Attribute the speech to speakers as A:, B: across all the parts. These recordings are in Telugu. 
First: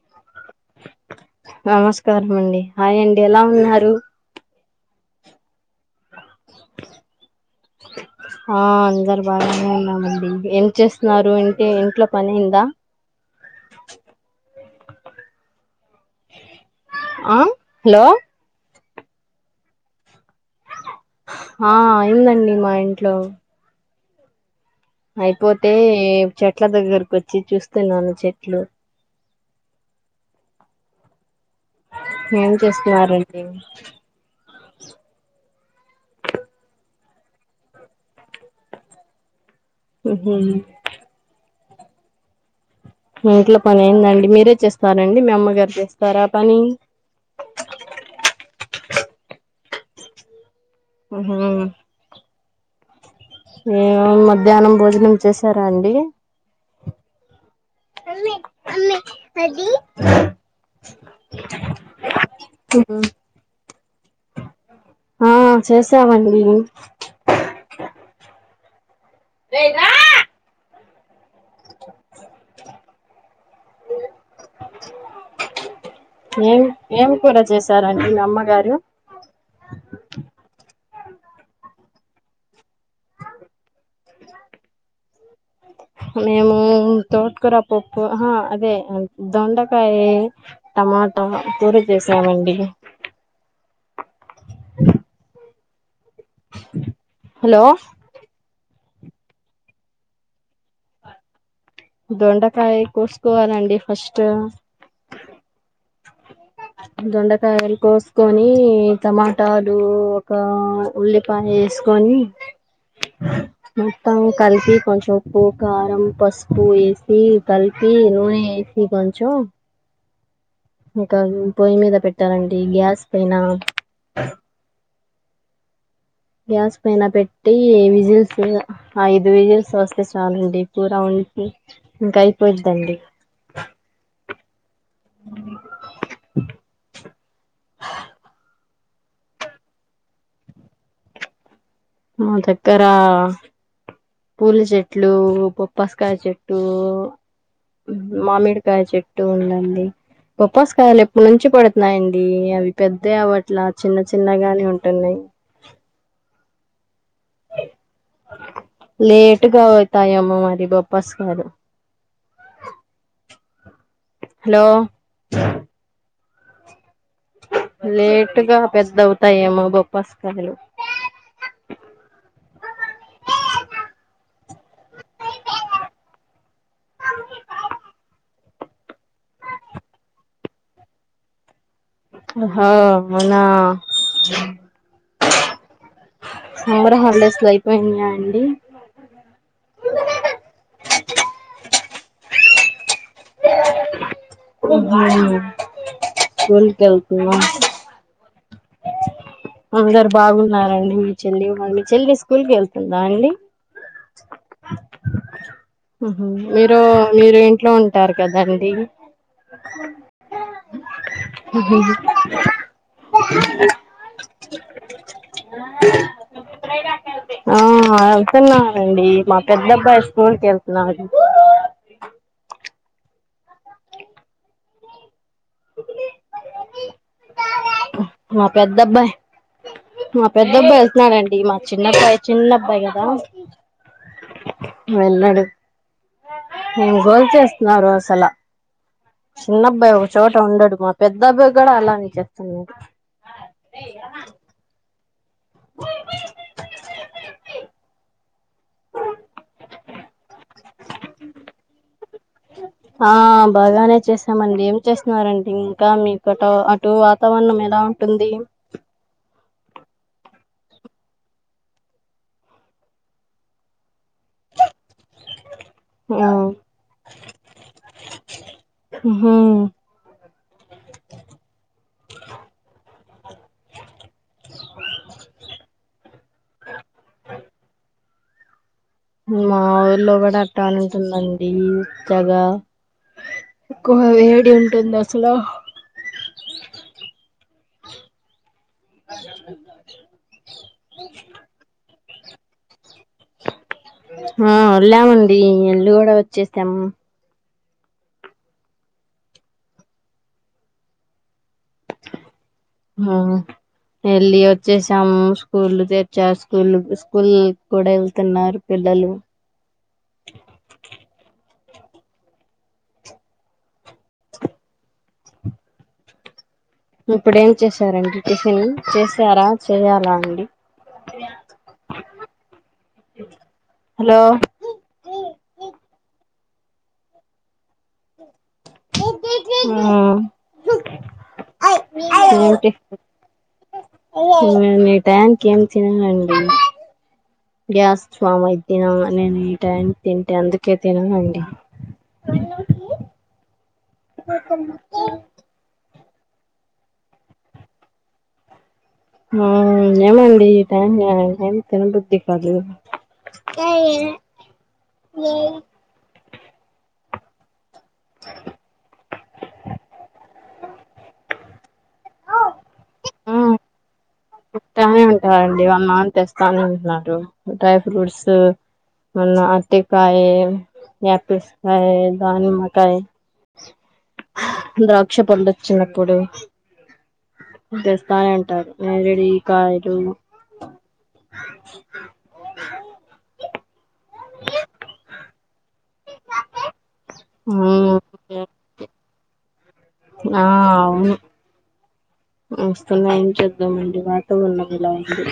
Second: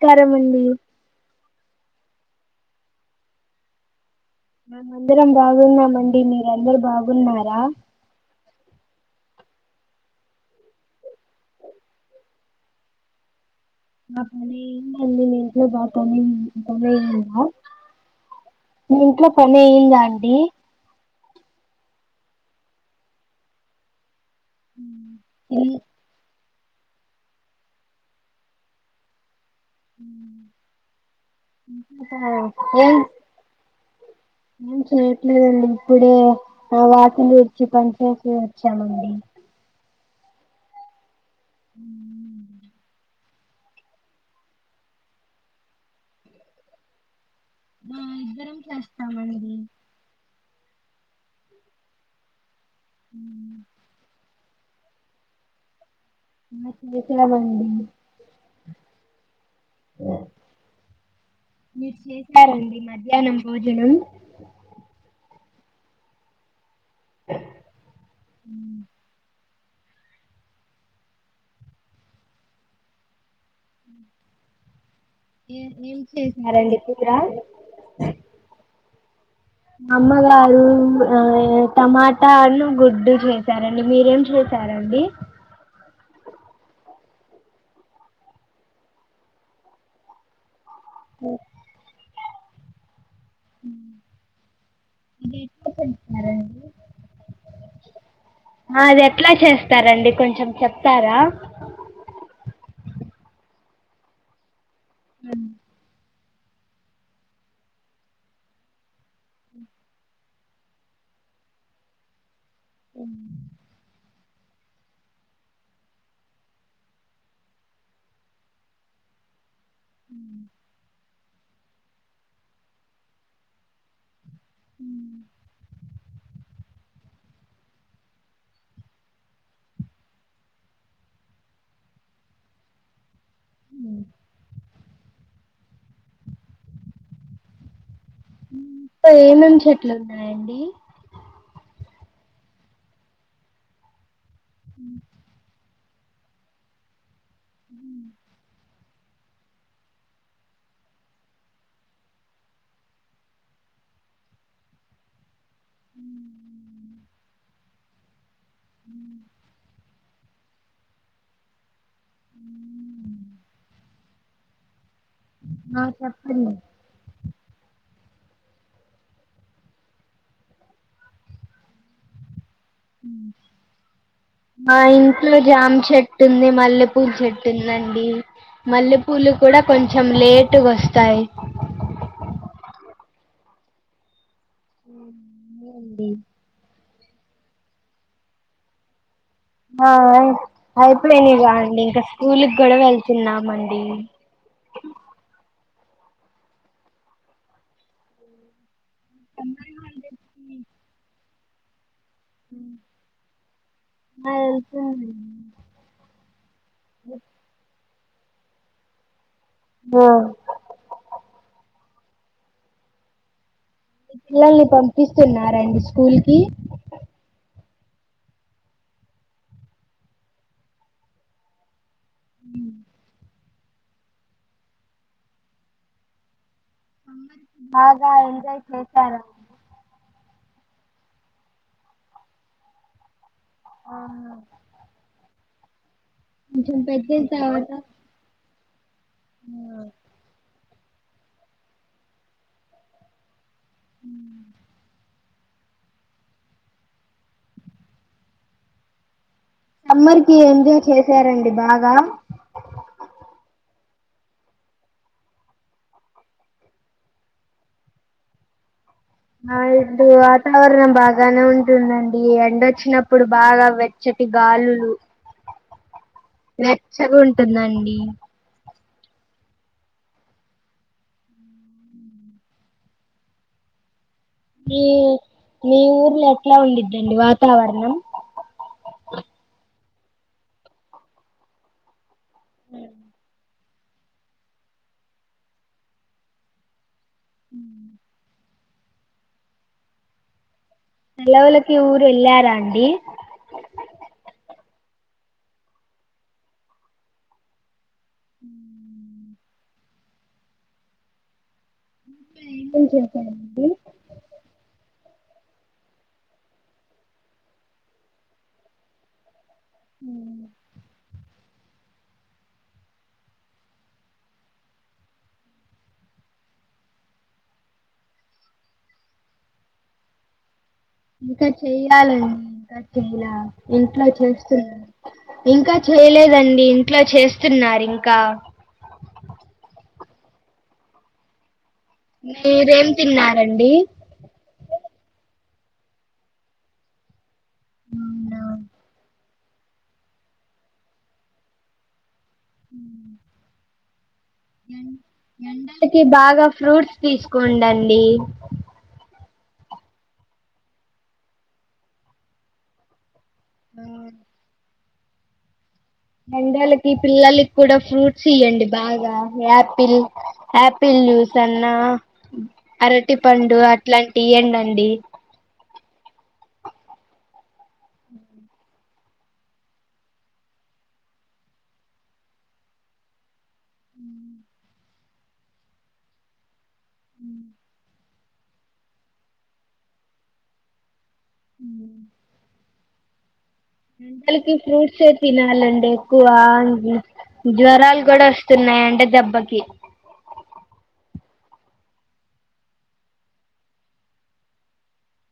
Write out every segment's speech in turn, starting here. A: స్కారమండి
B: నమస్కారం అండి హాయ్ అండి ఎలా ఉన్నారు
A: మేము అందరం బాగున్నామండి మీరు అందరూ బాగున్నారా
B: ఆ అందరు బాగానే ఉన్నామండి ఏం చేస్తున్నారు ఇంటే ఇంట్లో పని అందా అ
A: నాక్ మీన్ అండి మీ ఇంట్లో బా
B: ఆ హలో
A: మీ ఇంట్లో పని అయిందా అండి
B: ఆ అయిందండి మా ఇంట్లో
A: ఏం
B: అయిపోతే చెట్ల దెగ్గర్కు ఒచ్చి చూస్తున్నాను చెట్లు
A: అ
B: ఏం చేస్తున్నారండి
A: ఏం చేయట్లేదండి ఇప్పుడే ఆ వాకిలుడ్చి పని చేేసి వచ్చామండి
B: ఉహు
A: ఉ
B: ఇంట్లో పని అయిందండి మీరే చేస్తారండి మీ అమ్మగారు చేస్తారా పనీ
A: ఆ ఇద్దరం చేస్తామండి
B: ఆ ఏమో మ ధ్యానం భోజనం చేసారా అండి
A: నా చేతిలో బందీ
B: అ అ అది
A: మీరు చేసరండి మధ్యాహ్నం భోజనం
B: ఆ చేసామండి [unintelligible] [inaudible]
A: [inaudible]
B: చేస్తారండి మీ అమ్మగారు
A: అమ్మగారు టమాటాలు గుడ్డు చే సరండి మీరేం చేసారండి
B: అ మేము తోటకూర పప్పు అదే దొండకాయ టమాటో కూర చేసామండి
A: అంటే ఇప్పుడు తింటున్నారండి
B: హలో
A: ఆ అది ఎట్లా చేస్తారండి కొంచెం చెప్తారా
B: దొండకాయ కోసుకోవాలండి ఫస్ట్
A: ఉ
B: దొండకాయలు కోసుకొని టమాటాలు ఒక ఉల్లి పాయ యేసుకుని మొత్తం కలిపి కొంచెంప్పు కారం పసుపు వేసి కలిపి నూనె వేసి వేసి కొంచెం
A: ఉ
B: ఇంకా పొయ్యి మీద పెట్టాలండి గ్యాస్ పైన
A: ఉ
B: గ్యాస్ పైన పెట్టి విజిల్స్ ఆ ఐదు విజల్స్ వస్తే చాలండి కూర ఉ ఇంకా అయిపోదండి
A: ఉ పైనుంచి ఎట్ల ఉన్నాయండి
B: మా దగ్గర పూలు చెట్లు బొబ్బసకాయ చెట్టు మామిడికాయ చెట్టు ఉందండి బోప్పస్ కావాలు ఎప్పుడు నుంచి పడుతున్నాయండి అవి పెద్దవి అవట్ల చిన్న చిన్నగానే ఉంటున్నాయి
A: [inaudible]
B: లేట్గా పోవుతాయి ఏమో మరి బొప్పాస్ కాయలు
A: హ
B: హలో
A: ఆ చెప్పండి
B: లేటుగా పెద్దవుతాయేమో బొప్పాస్ కయలు
A: ఉ నా ఇంట్లో జామ చెట్టు ఉంది మల్లెపూల చెట్టు ఉందండి మల్లెపూలు కూడా కొంచెం లేటుగా వస్తాయి
B: ఓహో అవునా
A: ఊహూ
B: సమ్మర్ హాలిడేస్ లో అయిపోయినాయా అండి [inaudible]
A: ఆ అయిపోయిగా అండి ఇంకా స్కూల్కి కూడా వెళ్తున్నామండి
B: [unintelligible] స్కూల్ కి వెల్తుర్లా
A: సమ్మర్
B: అందరు
A: హాలిడేస్ కి
B: బాగున్నారండి మీ చెల్లి [unintelligible] స్కూల్కి వెళ్తుందా అండి [inaudible]
A: ఆ వెళ్తుందండి
B: ఆహ మీరు మీరు ఇంట్లో ఉంటారు కదండి [inaudible]
A: ఆ
B: ఉ హు హు
A: మీ పిల్లల్ని పంపిస్తున్నారండి స్కూల్ కి
B: ఆ అవుతున్నానండి మా పెద్ద అబ్బాయి స్కూల్ కి ఎళ్తున్నాడు
A: అవ [inaudible]
B: మా పెద్దబ్బాయి మా పెద్ద అబ్బాయి ఎళ్తున్నాడండి మా చిన్నబ్బాయి చిన్న అబ్బాయి కదా
A: ఆహా
B: వెళ్లాడు
A: కొంచెం పెద్దయిన తర్వాత
B: బోంచేస్తున్నారు అసలు చిన్న అబ్బాయి ఒ చోట ఉండడు మా పెద్ద అబ్బాయి కూడా అలానే చేస్తున్నాడు
A: హ [unintelligible]
B: [unintelligible]
A: సమ్మర్ కి ఎంజాయ్ చేసారండి బాగా
B: [unintelligible] ఆ బాగానే చేసామండి ఏం చేస్తున్నారండి ఇంకా మీకట అటు వాతావరణం ఎలా టుంది
A: అ ఇటు వాతావరణం బాగానే ఉంటుందండి ఎండొచ్చినప్పుడు బాగా వే చెట్టుయీ గాలులు
B: ఆ
A: వెచ్చగా ఉంటుందండి
B: ఆహ
A: మీ మీ ఊర్లో ఎట్లా ఉండుదండీ వాతావరణం
B: మా ఊర్లో కూడా అట్ట నే ఉంటుందండి జగ ఎక్కువ వేడి ఉంటుంది అసలు
A: ఉ [unintelligible]
B: [inaudible]
A: సేలవులకి ఊరు ఎల్లారా అండి
B: ఆ వేళ్ళామండి ఇల్లు కూడా వచ్చేసాము
A: [unintelligible] ఏమేం
B: ఆ
A: చేశారండి
B: వెళ్ళి వచ్చేసాము స్కూల్ తెర్చాస స్కూల్ స్కూల్ కూడా వెళ్తున్నారు పిల్లలు
A: [unintelligible]
B: [inaudible] ఇప్పుడు ఏం చేశారండి టిఫిన్ చేసారా చేయాలా అండి
A: ఇంకా చెయ్యాలండి ఇంకా చెయ్యా ఇంట్లో
B: హలో
A: చేస్తున్నారు ఇంకా చేయలేదండి ఇంట్ల చేస్తున్నారు ఇంకా
B: ఆ [unintelligible]
A: మీరేం తిన్నారండి
B: మేము ఈ టైనికి ఏం తిననండి గ్యాస్
A: అవునా
B: ఫామ్ అయ్యి తిన నేను ఈ టైం తింటే అందుకే తిననండి
A: [unintelligible] ఏ ఎండలకి బాగా ఫ్రూట్స్ తీసుకోండి అండి
B: ఆ ఏమో అండి ఈ టైంల ఎం తినబుద్ది కాదు. కాయ
A: ఎండలకి పిల్లలకి కూడా ఫ్రూట్స్ ఇయ్యండి బాగా యాపిల్ ఆపిల్ జ్యూస్ అన్నా, అరటి పండు అట్లాంటియి ఇయ్యండి అండి.
B: అలాగండి వాళ్ళ నాన్న తెస్తానంటున్నారు డ్రై ఫ్రూట్స్ మొన్న అరటికాయ్, యాపిల్స్ కాయ్ దానిమ్మ కాయ్. ద్రాక్ష పండ్లు వచ్చినప్పుడు తెస్తనే ఉంటారు నేరడి కాయలు.
A: పిల్లలకి ఫ్రూట్సే తినాలండి. ఒక వానకి
B: ఆ
A: జ్వరాలు కూడా వస్తున్నాయి ఎండ దెబ్బకి.
B: ఆ అవును. వస్తున్నాయి ఏం చేద్దామండి, వాతావరణం ఇలా ఉంది.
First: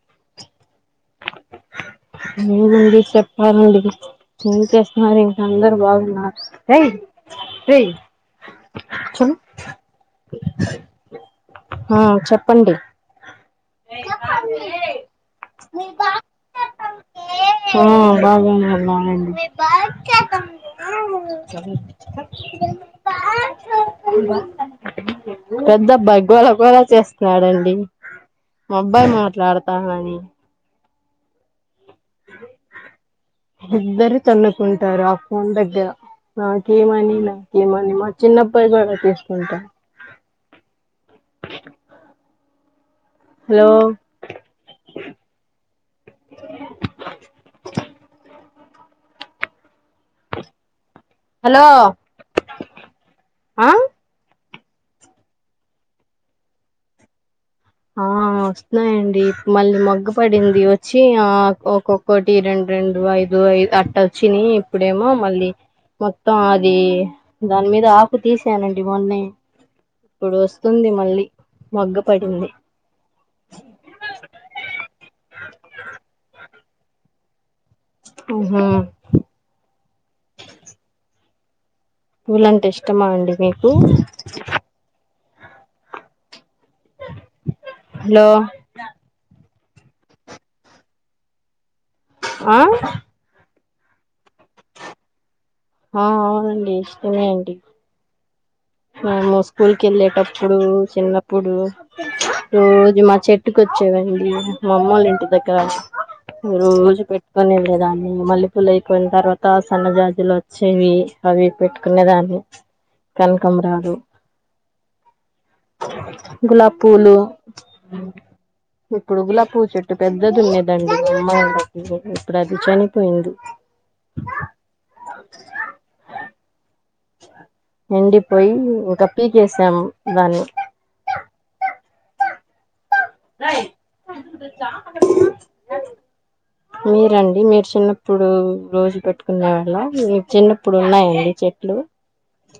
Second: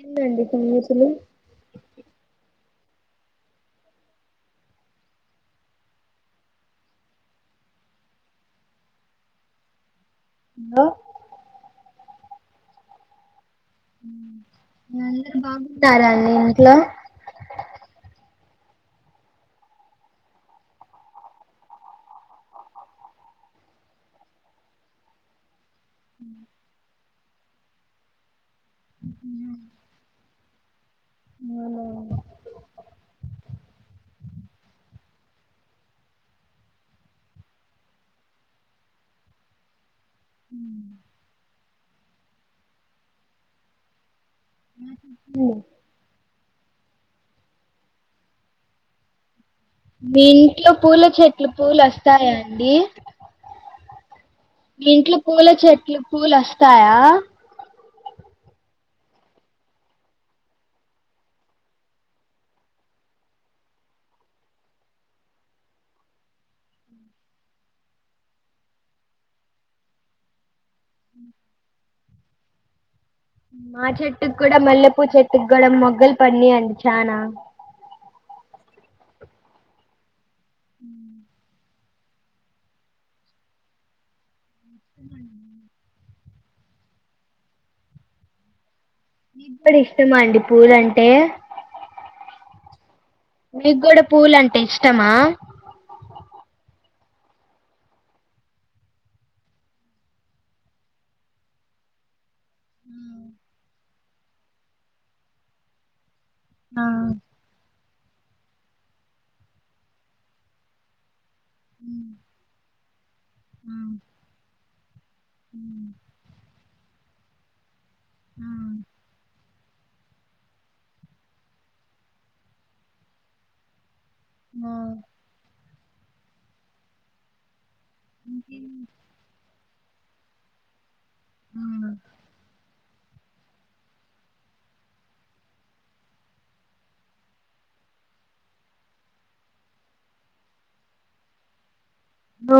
A: ఎందండి తుమ్మిసులు?
B: లేదండి, చెప్పాలండి. ఏం చేస్తున్నారు ఇంట్లో అందరు బావున్నార, రేయ్ రేయ్ ఆ
A: హలో
B: ఆ చెప్పండి.
A: మీ అందరు బాగున్నారా అండి ఇంట్లో.
B: ఆ బాగున్నాం బాగాండి. పెద్దబ్బాయి గోళగోళ చేస్తున్నాడండి, మా అబ్బాయి మాట్లాడతానని.
A: అవునా
B: ఇద్దరు తన్నుకుంటారు ఆ ఫోన్ దగ్గర. నాకీయమనీ నాకీయమనీ మా చిన్నబ్బాయి కూడా తీసుకుంటా
A: హ్
B: హలో
A: మీ ఇంట్లో పూల చెట్లు
B: హలో
A: పూలు అస్తాయా అండి.
B: ఆ
A: మీ ఇంట్లో పూల చెట్లు పూలు అస్తాయా.
B: ఆ వస్తున్నాయండి, మళ్ళీ మొగ్గ పడింది వచ్చి ఆ ఒక్కొక్కటి రెండు రెండు అయి ఐదు అయి అట్ట వచ్చినయి ఇప్పుడేమో మళ్ళీ మొత్తం అది దాని మీద ఆకు తీసానండి మొన్నే. ఇప్పుడు వస్తుంది మళ్ళీ మొగ్గ పడింది.
A: మా చెట్టుకి కూడా మల్లెపూ చెట్టుకి కూడా మొగ్గలు పడినయండి చానా.
B: ఆహా
A: ఉ
B: పూలంటే ఇష్టమా అండి మీకు?
A: [inaudible]
B: హలో
A: ఇప్పుడు ఇష్టమండి పూలంటే.
B: ఆ
A: మీకు కూడ పూలు అంటే ఇష్టమ
B: ఆ అవునండి ఇష్టమే అండి మేము స్కూల్ కెళ్ళేటప్పుడు చిన్నప్పుడు రోజు మా చెట్టుకు ఒ [unintelligible] మా అమ్మళ్లు ఇంటి దగ్గర
A: ఆ
B: రోజు పెట్ కొనే [unintelligible] మల్లెపూలు అయిపోయిన తర్వాత సన్నజాజులు వచ్చేవి అవి పెట్టుకునే దాన్ని [unintelligible] గులాబ్ పూలు ఇప్పుడు గులాబ్ చె ఇ పెద్దది ఉండేదండి అమ్మాయి ఇప్పుడు అది చనిపోయింది
A: ఆ
B: ఎండిపోయి [unintelligible] దాన్ని
A: ఆ
B: రై మీరండి మీరు చిన్నప్పుడు రోజు పెట్టుకునే వాళ్ళ మీ చిన్నప్పుడు ఉన్నాయండి చెట్లు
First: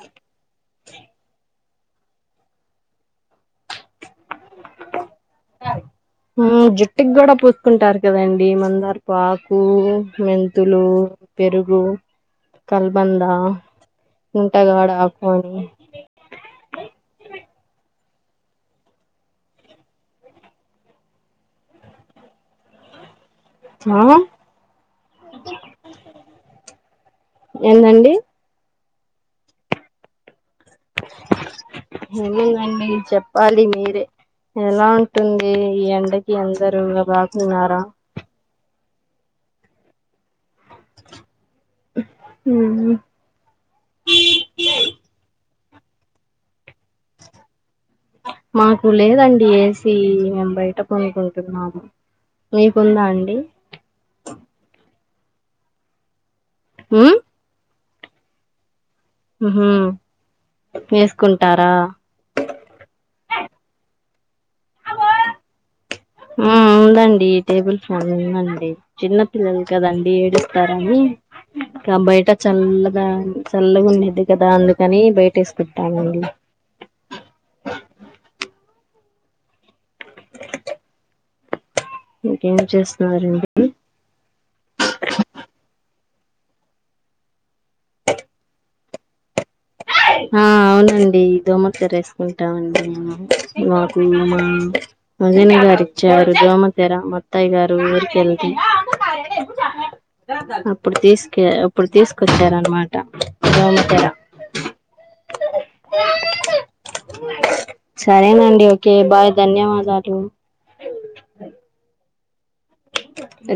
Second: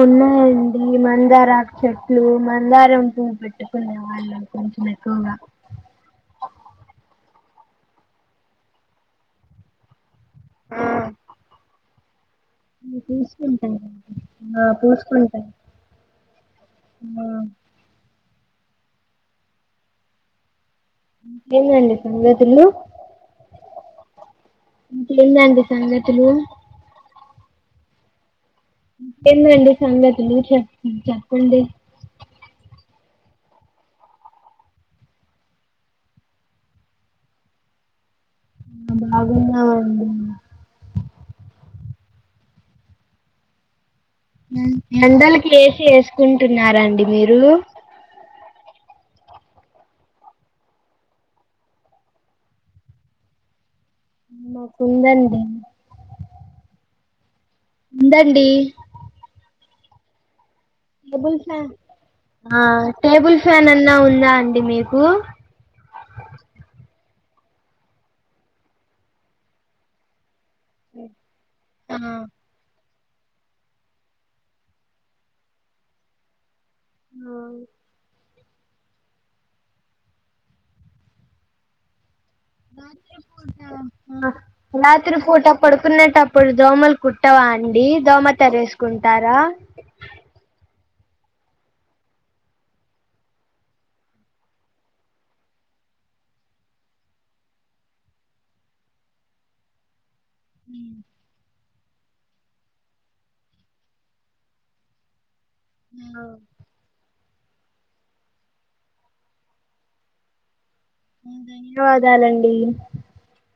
A: ఉన్నాయండి మందారకు చెట్లు మందారం పువు పెట్టుకునేవ [unintelligible] [unintelligible]
B: జుట్టుకి కూడ పూసుకుంటారు కదండి మందారపు ఆకు మెంతులు పెరుగు కల్బంద
A: పూసుకుంటాయి
B: ఉంటగాడ
A: పూసుకుంటాయి
B: ఆకూని
A: ఆ ఇంకేంది అండి సంగతులు
B: ఆ!
A: ఇంకేంది అండి సంగతులు
B: ఎందండి
A: ఇన్కేందండీ సంగతులు చెప్ చెప్పండి
B: ఏముందండి చెప్పాలి మీరే ఎలా ఉంటుంది ఈ ఎండకి అందరు ఇంగ బాగున్నార
A: బాగున్నామండి
B: ఉ
A: ఎండలకి ఎసి ఎసుకుంటున్నార అండి మీరు
B: మాకు లేదండి ఏసీ మేము బయట పనుకుంటున్నాము మీకుందా అండి
A: మాకు ఉందండి
B: ఉ
A: ఉండండి
B: ఉహు
A: టేబుల్ ఫ్యాన్ అన్నా ఉందా అండి మీకు
B: ఉందండి టేబుల్ ఫ్యాన్ ఉందండి చిన్న పిల్లలు కదండి ఏడు
A: ఆ
B: [unintelligible] బయట చల్లగ చల్లగ ఉండిది కదా అందుకని బయట వేసుకుంటామండి
A: ఉ
B: ఇంకేం చేస్తున్నారండి
A: రాత్రి పూట పడుకునేటప్ అప్పుడు దోమలు కుట్టావా అండి దోమ తెరేసుకుంటారా
B: ఆ అవునండి దోమత్తర ఎసుకుంటామండి మేము మాకు అజన్ గారు ఇచ్చారు దోమతేర ముత్తాయి గారు ఊరిక వెళ్తే ఏహే ఎగ్గు చాంలెట్ అప్పుడు తీస్కే, అప్పుడు తీసుకొచ్చారనమాట దోమతెర
A: ఆ
B: సరేనండి ఓకే బాయ్, ధన్యవాదాలు.
A: న్యవాదాలండి.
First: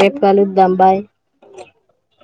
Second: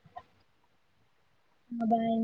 B: రేపు కలుద్దాం బాయ్.
A: ఇంగా బాయ్.